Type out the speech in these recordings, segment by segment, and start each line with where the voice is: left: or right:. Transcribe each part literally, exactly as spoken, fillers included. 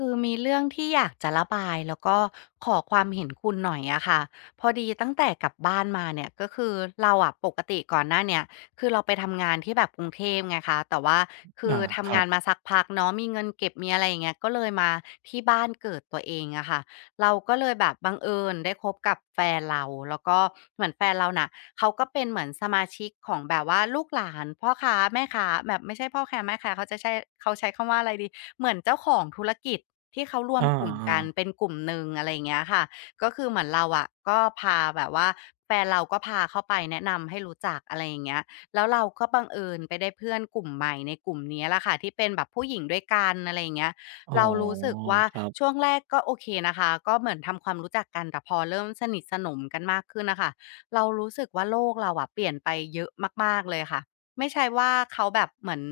left: คือมีเรื่องที่อยากจะระบายแล้วก็ขอความเห็นคุณหน่อยอะค่ะพอดีตั้งแต่กลับบ้านมาเนี่ยก็คือเราอะปกติก่อนหน้าเนี่ยคือเราไปทำงานที่แบบกรุงเทพไงคะแต่ว่าคือ
right: อาค
left: ทำ
right: รั
left: งาน
right: บ
left: มาสักพักเนาะมีเงินเก็บมีอะไรอย่างเงี้ยก็เลยมาที่บ้านเกิดตัวเองอะค่ะ เราก็เลยแบบบังเอิญได้คบกับแฟนเราแล้วก็เหมือนแฟนเราน่ะเขาก็เป็นเหมือนสมาชิกของแบบว่าลูกหลานพ่อค้าแม่ค้าแบบไม่ใช่พ่อค้าแม่ค้าเขาจะใช้เขาใช้คำว่าอะไรดีเหมือนเจ้าของธุรกิจที่เขารวม
right: อา
left: กลุ่มกั
right: ๆ
left: นเป็นกลุ่มหนึ่งอะไรอย่างเงี้ยค่ะก็คือเหมือนเราอะก็พาแบบว่าแฟนเราก็พาเขาไปแนะนำให้รู้จักอะไรอย่างเงี้ยแล้วเราก็บังเอิญไปได้เพื่อนกลุ่มใหม่ในกลุ่มเนี้ยแหละค่ะที่เป็นแบบผู้หญิงด้วยกันอะไรอย่างเงี้ย
right: อ๋อ
left: เรารู้สึกว่า
right: ครั
left: ช่
right: บ
left: วงแรกก็โอเคนะคะก็เหมือนทำความรู้จักกันแต่พอเริ่มสนิทสนมกันมากขึ้นน่ะค่ะเรารู้สึกว่าโลกเราอะเปลี่ยนไปเยอะมากๆเลยค่ะไม่ใช่ว่าเขาแบบเหมือน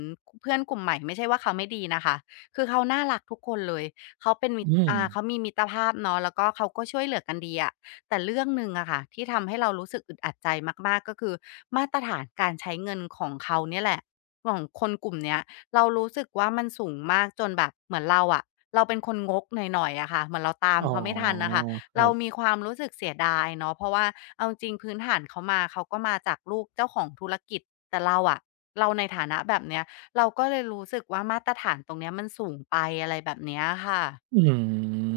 left: เพื่อนกลุ่มใหม่ไม่ใช่ว่าเขาไม่ดีนะคะคือเขาน่ารักทุกคนเลยเขาเป็นมิตร
right: อืม
left: อ่าเขามีมิตรภาพเนาะแล้วก็เขาก็ช่วยเหลือกันดีอะแต่เรื่องหนึ่งอะค่ะที่ทำให้เรารู้สึกอึดอัดใจมากๆก็คือมาตรฐานการใช้เงินของเขาเนี่ยแหละของคนกลุ่มเนี้ย เรารู้สึกว่ามันสูงมากจนแบบเหมือนเราอะเราเป็นคนงกหน่อยๆอะค่ะเหมือนเราตาม
right: อ๋อ
left: เขาไม่ทันน่ะค่ะ
right: ครั
left: เรา
right: บ
left: มีความรู้สึกเสียดายเนาะเพราะว่าเอาจริงๆพื้นฐานเขามาเขาก็มาจากลูกเจ้าของธุรกิจแต่เราอะเราในฐานะแบบเนี้ยเราก็เลยรู้สึกว่ามาตรฐานตรงเนี้ยมันสูงไปอะไรแบบเนี้ยค่ะ
right: อืม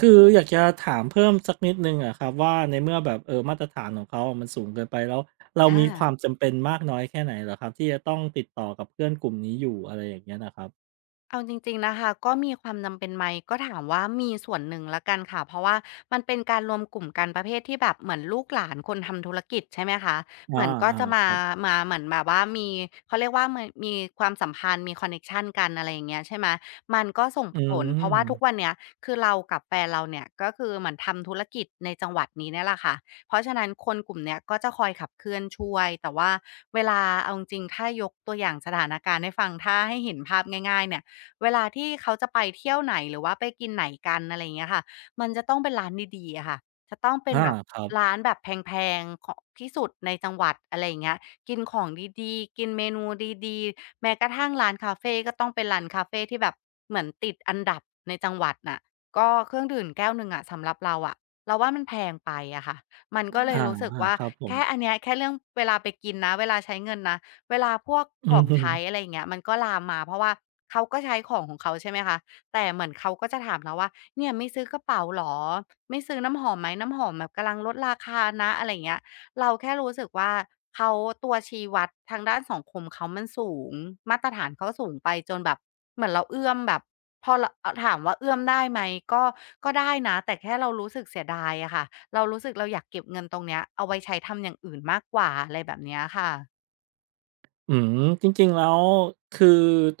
right: คืออยากจะถามเพิ่มสักนิดหนึ่งอะครับว่าในเมื่อแบบเอ่อมาตรฐานของเขาอะมันสูงเกินไปแล้วเรา
left: อา
right: มีความจำเป็นมากน้อยแค่ไหนเหรอครับที่จะต้องติดต่อกับเพื่อนกลุ่มนี้อยู่อะไรอย่างเงี้ยนะครับ
left: เอาจริงๆนะคะก็มีความจำเป็นไหมก็ถามว่ามีส่วนหนึ่งแล้วกันค่ะเพราะว่ามันเป็นการรวมกลุ่มกันประเภทที่แบบเหมือนลูกหลานคนทำธุรกิจใช่ไหมคะเห
right: อา
left: มือนก็จะ
right: ๆค
left: มา
right: รับ
left: มาเหมือนแบบว่ามีเขาเรียกว่ามมีความสัมพันธ์มีคอนเน็กชันกันอะไรอย่างเงี้ยใช่ไหมมันก็ส่ง
right: อื
left: ผลเพราะว่าทุกวั
right: ม
left: นเนี้ยคือเรากับแฟนเราเนี่ยก็คือเหมือนทำธุรกิจในจังหวัดนี้เนี่ยแหละค่ะเพราะฉะนั้นคนกลุ่มเนี้ยก็จะคอยขับเคลื่อนช่วยแต่ว่าเวลาเอาจริงๆถ้ายกตัวอย่างสถานการณ์ให้ฟังถ้าให้เห็นภาพง่ายๆเนี่ย เวลาที่เขาจะไปเที่ยวไหนหรือว่าไปกินไหนกันอะไรอย่างเงี้ยค่ะมันจะต้องเป็นร้านดีๆอะค่ะจะต้องเป็น
right: อา
left: แบบ
right: ครั
left: ร้า
right: บ
left: นแบบแพงๆขอที่สุดในจังหวัดอะไรอย่างเงี้ยกินของดีๆ กินเมนูดีๆ แม้กระทั่งร้านกาเฟก็ต้องเป็นร้านกาเฟที่แบบเหมือนติดอันดับในจังหวัดน่ะก็เครื่องดื่มแก้วหนึ่งอะสำหรับเราอะเราว่ามันแพงไปอะค่ะมันก็เลย
right: อา
left: รู้สึกว่า
right: ๆครับผม
left: แค่อันเนี้ยแค่เรื่องเวลาไปกินนะเวลาใช้เงินนะ เวลาพวก
right: อื
left: ขอ
right: ม
left: งใช้อะไรอย่างเงี้ยมันก็ลามมาเพราะว่าเขาก็ใช้ของของเขาใช่ไหมคะแต่เหมือนเขาก็จะถามเราว่าเนี่ยไม่ซื้อกระเป๋าเหรอไม่ซื้อน้ำหอมไหมน้ำหอมแบบกำลังลดราคานะอะไรอย่างเงี้ยเราแค่รู้สึกว่าเขาตัวชี้วัดทางด้านสังคมเขามันสูงมาตรฐานเขาสูงไปจนแบบเหมือนเราเอื้อมแบบพอเราอถามว่าเอื้อมได้ไหมก็ก็ได้นะแต่แค่เรารู้สึกเสียดายอะค่ะเรารู้สึกเราอยากเก็บเงินตรงเนี้ยเอาไว้ใช้ทำอย่างอื่นมากกว่าอะไรแบบเนี้ยค่ะ
right: อืมจริงๆแล้วคือ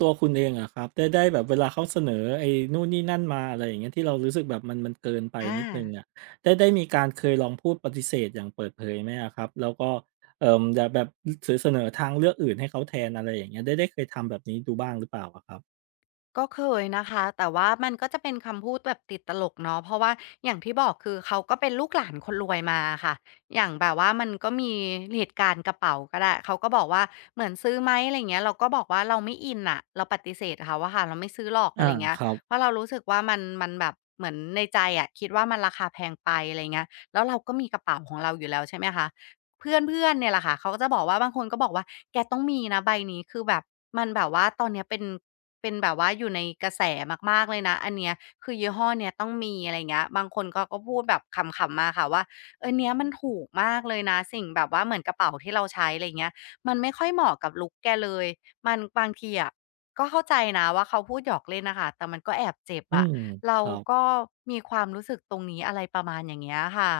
right: ตัวคุณเองอะครับได้ได้แบบเวลาเขาเสนอไอ้นู่นนี่นั่นมาอะไรอย่างเงี้ยที่เรารู้สึกแบบมันมันเกินไป
left: อา
right: นิดหนึ่งอะได้ได้มีการเคยลองพูดปฏิเสธอย่างเปิดเผยไหมอะครับแล้วก็เอ่ออย่าแบบสเสนอทางเลือกอื่นให้เขาแทนอะไรอย่างเงี้ยได้ได้เคยทำแบบนี้ดูบ้างหรือเปล่าอะครับ
left: ก็เคยนะคะแต่ว่ามันก็จะเป็นคำพูดแบบติดตลกเนาะเพราะว่าอย่างที่บอกคือเขาก็เป็นลูกหลานคนรวยมาค่ะอย่างแบบว่ามันก็มีเหตุการณ์กระเป๋าก็ได้เขาก็บอกว่าเหมือนซื้อไหมอะไร่เงี้ยเราก็บอกว่าเราไม่อินอะเราปฏิเสธเขาว่าค่ะเราไม่ซื้อหรอกอะ
right: อา
left: ไรเงี้ย
right: ครับ
left: เพราะเรารู้สึกว่ามันมันแบบเหมือนในใจอะคิดว่ามันราคาแพงไปอะไรเงี้ยแล้วเราก็มีกระเป๋าของเราอยู่แล้วใช่ไหมคะ เพื่อนๆเนี่ยแหละค่ะเขาก็จะบอกว่าบางคนก็บอกว่าแกต้องมีนะใบนี้คือแบบมันแบบว่าตอนเนี้ยเป็นเป็นแบบว่าอยู่ในกระแสมากๆเลยนะอันเนี้ยคือยี่ห้อเนี้ยต้องมีอะไรอย่างเงี้ยบางคนก็ก็พูดแบบขำๆมาค่ะว่าเออเนี้ยมันถูกมากเลยนะสิ่งแบบว่าเหมือนกระเป๋าที่เราใช้อะไรอย่างเงี้ยมันไม่ค่อยเหมาะกับลุกแกเลยมันบางทีอะก็เข้าใจนะว่าเขาพูดหยอกเล่นนะค่ะแต่มันก็แอบเจ็บ
right: อื
left: อะ
right: มค
left: เรา
right: รับ
left: ก็มีความรู้สึกตรงนี้อะไรประมาณอย่างเงี้ยค่ะ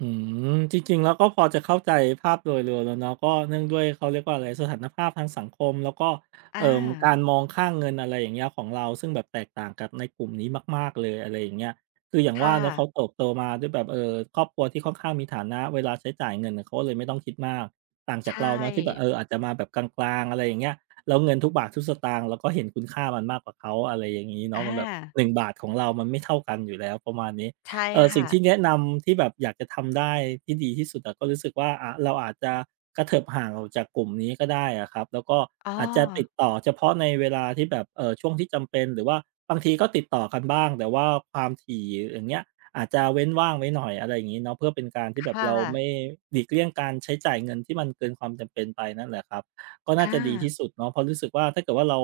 right: อืมจริงๆแล้วก็พอจะเข้าใจภาพโดยรวมแล้วเนาะก็เนื่องด้วยเขาเรียกว่าอะไรสถานภาพทางสังคมแล้วก็
left: อา
right: เอ่อการมองค่าเงินอะไรอย่างเงี้ยของเราซึ่งแบบแตกต่างกับในกลุ่มนี้มากๆเลยอะไรอย่างเงี้ยคืออย่างว่า
left: ค่ะ
right: เนาะเขาเติบโตมาด้วยแบบเอ่อครอบครัวที่ค่อนข้างมีฐานะเวลาใช้จ่ายเงินน่ะเขาก็เลยไม่ต้องคิดมากต่างจาก
left: ใช่
right: เราเนาะที่แบบเอออาจจะมาแบบกลางๆอะไรอย่างเงี้ยแล้วเงินทุกบาททุกสตางค์เราก็เห็นคุณค่ามันมากกว่าเขาอะไรอย่างงี้
left: อ
right: เนาะมันแบบ
left: า
right: หนึ่งบาทของเรามันไม่เท่ากันอยู่แล้วประมาณนี้
left: ใช่
right: เอ่อสิ่ง
left: ค่ะ
right: ที่แนะนำที่แบบอยากจะทำได้ที่ดีที่สุดอะก็รู้สึกว่าอ่ะเราอาจจะกระเถิบห่างออกจากกลุ่มนี้ก็ได้อะครับแล้วก็
left: อ๋อ
right: อาจจะติดต่อเฉพาะในเวลาที่แบบเออช่วงที่จำเป็นหรือว่าบางทีก็ติดต่อกันบ้างแต่ว่าความถี่อย่างเงี้ยอาจจะเว้นว่างไว้หน่อยอะไรอย่างนี้เนาะเพื่อเป็นการที่แบบ
left: ค่ะ
right: เราไม่หลีกเลี่ยงการใช้จ่ายเงินที่มันเกินความจำเป็นไปนั่นแหละครับก็น่า
left: อา
right: จะดีที่สุดเนาะเพราะรู้สึกว่าถ้าเกิดว่าเรา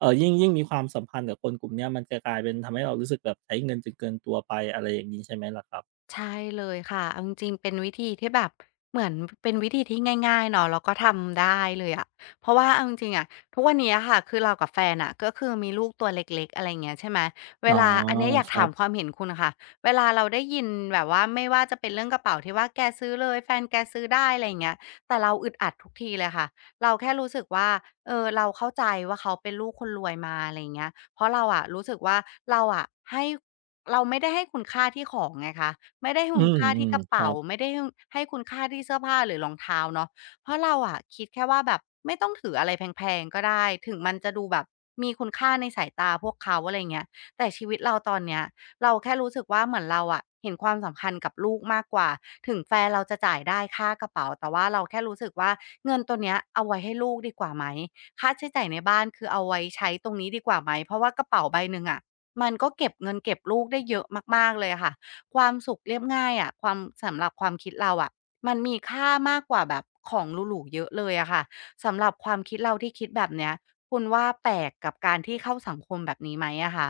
right: เออยิ่งยิ่งมีความสัมพันธ์กับคนกลุ่มเนี้ยมันจะกลายเป็นทำให้เรารู้สึกแบบใช้เงินจนเกินตัวไปอะไรอย่างนี้ใช่ไหมล่ะครับ
left: ใช่เลยค่ะเอาจริงๆเป็นวิธีที่แบบเหมือนเป็นวิธีที่ง่ายๆเนาะแล้วก็ทำได้เลยอะเพราะว่าเอาจริงๆอะทุกวันนี้อะค่ะคือเรากับแฟนอ่ะก็คือมีลูกตัวเล็กๆอะไรเงี้ยใช่ไหมเว
right: อ๋อ
left: ลาอันเนี้ยอยาก
right: ครั
left: ถามค
right: บ
left: วามเห็นคุณอะค่ะเวลาเราได้ยินแบบว่าไม่ว่าจะเป็นเรื่องกระเป๋าที่ว่าแกซื้อเลยแฟนแกซื้อได้อะไรเงี้ยแต่เราอึดอัดทุกทีเลยค่ะเราแค่รู้สึกว่าเออเราเข้าใจว่าเขาเป็นลูกคนรวยมาอะไรเงี้ยเพราะเราอะรู้สึกว่าเราอะให้เราไม่ได้ให้คุณค่าที่ของไงคะ ไม่ได้ให้
right: อื
left: คุณ
right: ม
left: ค่า
right: อื
left: ที่
right: ม
left: กระ
right: ครั
left: เป๋า
right: บ
left: ไม่ได้ให้ให้คุณค่าที่เสื้อผ้าหรือรองเท้าเนาะเพราะเราอะคิดแค่ว่าแบบไม่ต้องถืออะไรแพงๆก็ได้ถึงมันจะดูแบบมีคุณค่าในสายตาพวกเขาอะไรเงี้ยแต่ชีวิตเราตอนเนี้ยเราแค่รู้สึกว่าเหมือนเราอะเห็นความสำคัญกับลูกมากกว่าถึงแฟนเราจะจ่ายได้ค่ากระเป๋าแต่ว่าเราแค่รู้สึกว่าเงินตัวเนี้ยเอาไว้ให้ลูกดีกว่าไหมค่าใช้จ่ายในบ้านคือเอาไว้ใช้ตรงนี้ดีกว่าไหมเพราะว่ากระเป๋าใบหนึ่งอะมันก็เก็บเงินเก็บลูกได้เยอะมากๆเลยอะค่ะ ความสุขเรียบง่ายอะความสำหรับความคิดเราอะมันมีค่ามากกว่าแบบของหรูๆเยอะเลยอะค่ะสำหรับความคิดเราที่คิดแบบเนี้ยคุณว่าแปลกกับการที่เข้าสังคมแบบนี้ไหมอะคะ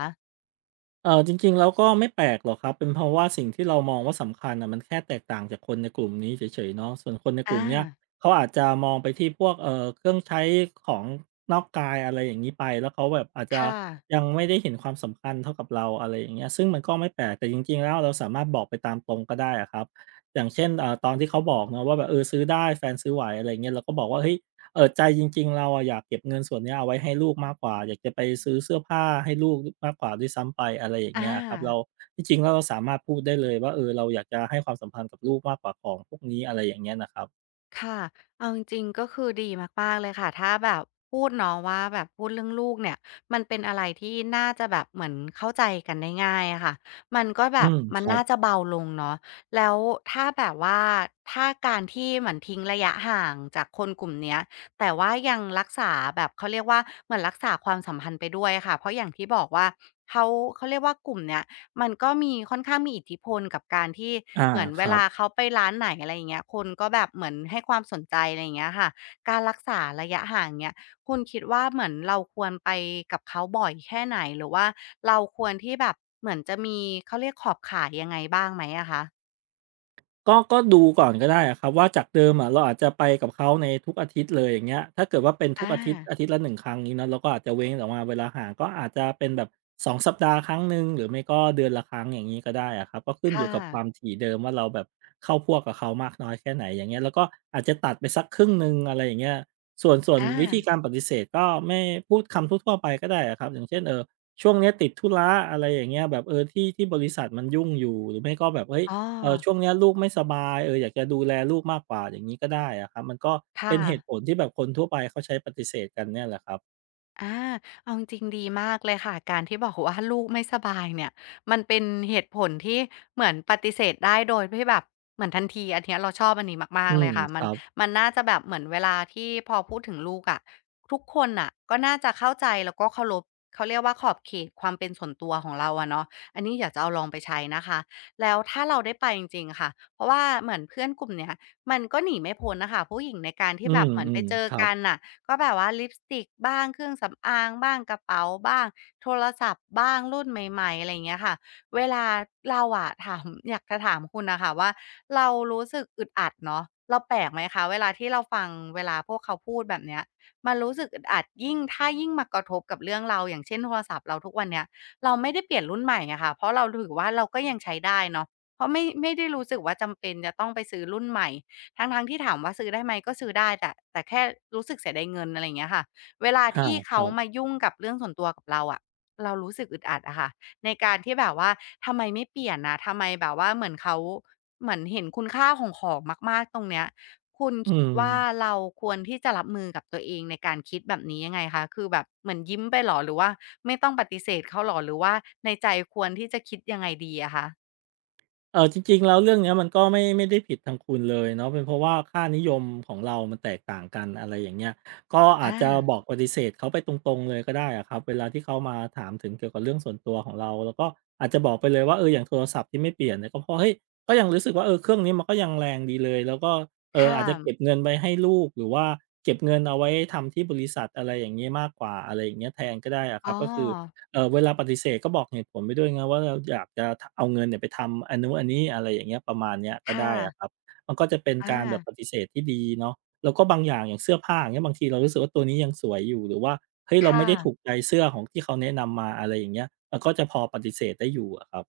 right: เออจริงๆแล้วก็ไม่แปลกหรอกครับเป็นเพราะว่าสิ่งที่เรามองว่าสำคัญอ่ะมันแค่แตกต่างจากคนในกลุ่มนี้เฉยๆเนาะส่วนคนในกลุ่
left: อา
right: มเนี้ยเขาอาจจะมองไปที่พวกเอ่อเครื่องใช้ของนอกกายอะไรอย่างนี้ไปแล้วเขาแบบอาจจะ
left: ค่ะ
right: ยังไม่ได้เห็นความสำคัญเท่ากับเราอะไรอย่างเงี้ยซึ่งมันก็ไม่แปลกแต่จริงๆแล้วเราสามารถบอกไปตามตรงก็ได้อะครับอย่างเช่นเอ่อตอนที่เขาบอกนะว่าแบบเออซื้อได้แฟนซื้อไหวอะไรเงี้ยเราก็บอกว่าเฮ้ย เออใจจริงๆเราอะอยากเก็บเงินส่วนเนี้ยเอาไว้ให้ลูกมากกว่าอยากจะไปซื้อเสื้อผ้าให้ลูกดมากกว่าด้วยซ้ำไปอะไรอย่าง
left: อา
right: เงี้ยครับเราที่จริงแล้วเราสามารถพูดได้เลยว่าเออเราอยากจะให้ความสัมพันธ์กับลูกมากกว่าของพวกนี้อะไรอย่างเงี้ยนะครับ
left: ค่ะเอาจริงๆก็คือดีมากๆเลยค่ะถ้าแบบพูดเนาะว่าแบบพูดเรื่องลูกเนี่ยมันเป็นอะไรที่น่าจะแบบเหมือนเข้าใจกันได้ง่ายอะค่ะ มันก็แบ
right: อื
left: บ
right: มค
left: มัน
right: รับ
left: น่าจะเบาลงเนาะแล้วถ้าแบบว่าถ้าการที่เหมือนทิ้งระยะห่างจากคนกลุ่มเนี้ยแต่ว่ายังรักษาแบบเขาเรียกว่าเหมือนรักษาความสัมพันธ์ไปด้วยอะค่ะ เพราะอย่างที่บอกว่าเขาเขาเรียกว่ากลุ่มเนี้ย มันก็มีค่อนข้างมีอิทธิพลกับการที่
right: อา
left: เหมือน
right: ค
left: เว
right: รับ
left: ลาเขาไปร้านไหนอะไรอย่างเงี้ยคนก็แบบเหมือนให้ความสนใจอะไรอย่างเงี้ยค่ะการรักษาระยะห่างเนี้ยคุณคิดว่าเหมือนเราควรไปกับเขาบ่อยแค่ไหนหรือว่าเราควรที่แบบเหมือนจะมีเขาเรียกขอบข่ายยังไงบ้างไหมอะคะ
right: ก็ก็ดูก่อนก็ได้อะครับว่าจากเดิมอะเราอาจจะไปกับเขาในทุกอาทิตย์เลยอย่างเงี้ยถ้าเกิดว่าเป็น
left: อ
right: ทุกอาทิตย์
left: า
right: อาทิตย์ละหนึ่งครั้งนี้เนาะเราก็อาจจะเว้นออกมาเวลาห่างก็อาจจะเป็นแบบสองสัปดาห์ครั้งหนึ่งหรือไม่ก็เดือนละครั้งอย่างงี้ก็ได้อะครับก็ขึ้นอ
left: ค่ะ
right: ยู่กับความถี่เดิมว่าเราแบบเข้าพวกกับเขามากน้อยแค่ไหนอย่างเงี้ยแล้วก็อาจจะตัดไปสักครึ่งหนึ่งอะไรอย่างเงี้ยส่วนส่วน
left: อา
right: วิธีการปฏิเสธก็ไม่พูดคำทั่วๆไปก็ได้อะครับอย่างเช่นเอ่อช่วงเนี้ยติดธุระอะไรอย่างเงี้ยแบบเออที่ที่บริษัทมันยุ่งอยู่หรือไม่ก็แบบเฮ้ย
left: อ๋อ
right: เออช่วงเนี้ยลูกไม่สบายเอออยากจะดูแลลูกมากกว่าอย่างนี้ก็ได้อะครับมันก็เป็
left: ค่ะ
right: นเหตุผลที่แบบคนทั่วไปเขาใช้ปฏิเสธกันเนี่ยแหละครับ
left: อาเอาจริงๆดีมากเลยค่ะการที่บอกว่าลูกไม่สบายเนี่ยมันเป็นเหตุผลที่เหมือนปฏิเสธได้โดยที่แบบเหมือนทันทีอันเนี้ยเราชอบอันนี้มา
right: อื
left: กๆเล
right: ม
left: ยค่ะ
right: ค
left: มัน
right: รับ
left: มันน่าจะแบบเหมือนเวลาที่พอพูดถึงลูกอะทุกคนน่ะก็น่าจะเข้าใจแล้วก็เคารพเขาเรียกว่าขอบเขตความเป็นส่วนตัวของเราอะเนาะอันนี้อยากจะเอาลองไปใช้นะคะแล้วถ้าเราได้ไปจริงๆค่ะเพราะว่าเหมือนเพื่อนกลุ่มเนี้ยมันก็หนีไม่พ้นน่ะค่ะผู้หญิงในการ
right: อื
left: ที่แบบเหมือนไป
right: ม
left: เจอ
right: ๆครับ
left: กันน่ะ ก็แบบว่าลิปสติกบ้างเครื่องสำอางบ้างกระเป๋าบ้างโทรศัพท์บ้างรุ่นใหม่ๆอะไรอย่างเงี้ยค่ะเวลาเราอะถาม อยากจะถามคุณน่ะค่ะว่าเรารู้สึกอึดอัดเนาะเราแปลกไหมคะเวลาที่เราฟังเวลาพวกเขาพูดแบบเนี้ยมันรู้สึกอึดอัดยิ่งถ้ายิ่งมากระทบกับเรื่องเราอย่างเช่นโทรศัพท์เราทุกวันเนี้ยเราไม่ได้เปลี่ยนรุ่นใหม่อะค่ะเพราะเราถือว่าเราก็ยังใช้ได้เนาะเพราะไม่ไม่ได้รู้สึกว่าจำเป็นจะต้องไปซื้อรุ่นใหม่ ทั้งๆที่ถามว่าซื้อได้ไหมก็ซื้อได้แต่แต่แค่รู้สึกเสียดายเงินอะไรอย่างเงี้ยค่ะเวลา
right: อา
left: ที่
right: ค
left: เขา
right: รั
left: มา
right: บ
left: ยุ่งกับเรื่องส่วนตัวกับเราอะเรารู้สึกอึดอัดอะค่ะในการที่แบบว่าทำไมไม่เปลี่ยนนะทำไมแบบว่าเหมือนเขาเหมือนเห็นคุณค่าของของมากๆตรงเนี้ยคุณ
right: อื
left: คิด
right: ม
left: ว่าเราควรที่จะรับมือกับตัวเองในการคิดแบบนี้ยังไงคะคือแบบเหมือนยิ้มไปเหรอหรือว่าไม่ต้องปฏิเสธเขาเหรอหรือว่าในใจควรที่จะคิดยังไงดีอะคะ
right: เออจริงๆแล้วเรื่องเนี้ยมันก็ไม่ไม่ได้ผิดทางคุณเลยเนาะเป็นเพราะว่าค่านิยมของเรามันแตกต่างกันอะไรอย่างเงี้ยก็อาจ
left: อา
right: จะบอกปฏิเสธเขาไปตรงๆเลยก็ได้อะครับเวลาที่เขามาถามถึงเกี่ยวกับเรื่องส่วนตัวของเราแลรวก็อาจจะบอกไปเลยว่าเอออย่างโทรศัพท์ที่ไม่เปลี่ยนเนี่ยก็เพราะเฮ้ยก็ยังรู้สึกว่าเออเครื่องนี้มันก็ยังแรงดีเลยแล้วก็เออ
left: ค่ะ
right: อาจจะเก็บเงินไปให้ลูกหรือว่าเก็บเงินเอาไว้ทำที่บริษัทอะไรอย่างเงี้ยมากกว่าอะไรอย่างเงี้ยแทนก็ได้อะค
left: อ๋
right: รั
left: อ
right: บก็คือ เออเวลาปฏิเสธก็บอกเหตุผลไปด้วยนงว่าเราอยากจะเอาเงินเนี่ยไปทำอันนู้นอันนี้อะไรอย่างเงี้ยประมาณเนี้ยก็
left: ค่ะ
right: ได้อะครับมันก็จะเป็นการแบบ
left: อา
right: ปฏิเสธที่ดีเนาะแล้วก็บางอย่างอย่างเสื้อผ้าอย่างเงี้ยบางทีเรารู้สึกว่าตัวนี้ยังสวยอยู่หรือว่าเฮ้ยเราไม่
left: ค่ะ
right: ได้ถูกใจเสื้อของที่เขาแนะนำมาอะไรอย่างเงี้ยมันก็จะพอปฏิเสธได้อยู่อะครับ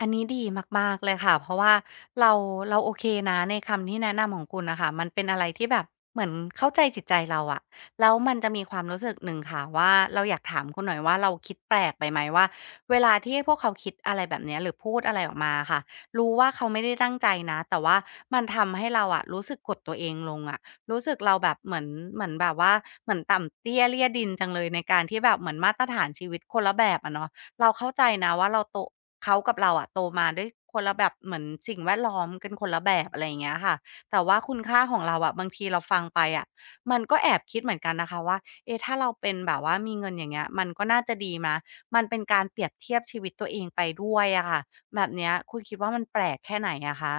left: อันนี้ดีมากๆเลยค่ะ เพราะว่าเราเราโอเคนะในคำที่แนะนำของคุณน่ะค่ะมันเป็นอะไรที่แบบเหมือนเข้าใจจิตใจเราอะแล้วมันจะมีความรู้สึกหนึ่งค่ะว่าเราอยากถามคุณหน่อยว่าเราคิดแปลกไปไหมว่าเวลาที่พวกเขาคิดอะไรแบบเนี้ยหรือพูดอะไรออกมาอะค่ะรู้ว่าเขาไม่ได้ตั้งใจนะแต่ว่ามันทำให้เราอะรู้สึกกดตัวเองลงอะรู้สึกเราแบบเหมือนเหมือนแบบว่าเหมือนต่ำเตี้ยเลี่ยดินจังเลยในการที่แบบเหมือนมาตรฐานชีวิตคนละแบบอะเนาะเราเข้าใจนะว่าเราโต เขากับเราอะโตมาด้วยคนละแบบเหมือนสิ่งแวดล้อมกันคนละแบบอะไรอย่างเงี้ยค่ะแต่ว่าคุณค่าของเราอะบางทีเราฟังไปอะมันก็แอบคิดเหมือนกันนะคะว่าเอ๊ะถ้าเราเป็นแบบว่ามีเงินอย่างเงี้ยมันก็น่าจะดีนะมันเป็นการเปรียบเทียบชีวิตตัวเองไปด้วยอะค่ะแบบเนี้ยคุณคิดว่ามันแปลกแค่ไหนอะคะ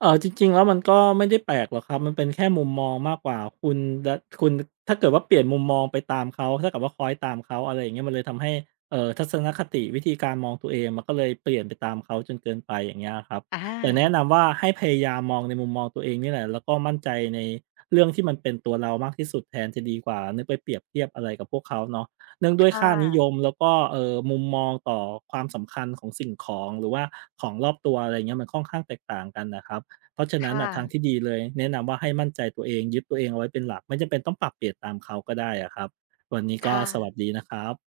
right: เออจริงๆแล้วมันก็ไม่ได้แปลกหรอกครับมันเป็นแค่มุมมองมากกว่าคุณดะคุณถ้าเกิดว่าเปลี่ยนมุมมองไปตามเขาถ้่เกิดว่าคล้อยตามเขาอะไรอย่างเงี้ยมันเลยทำให้เอ่อทัศนคติวิธีการมองตัวเองมันก็เลยเปลี่ยนไปตามเขาจนเกินไปอย่างเงี้ยครับ
left: อ
right: แต่แนะ
left: า
right: นำว่าให้พยายามมองในมุมมองตัวเองนี่แหละแล้วก็มั่นใจในเรื่องที่มันเป็นตัวเรามากที่สุดแทนจะดีกว่านึกไปเปรียบเทียบอะไรกับพวกเขาเนาะเนื่องด้วย
left: ค่ะ
right: ค่านิยมแล้วก็เอ่อมุมมองต่อความสำคัญของสิ่งของหรือว่าของรอบตัวอะไร่เงี้ยมันค่อนข้างแตกต่างกันนะครับ เพราะฉะนั้น
left: ค่ะ
right: น่ะทางที่ดีเลยแนะนำว่าให้มั่นใจตัวเองยึดตัวเองเอาไว้เป็นหลักไม่จำเป็นต้องปรับเปลี่ยนตามเขาก็ได้อะครับวันนี้ก็สวัส
left: ค่ะ
right: ดีนะครับ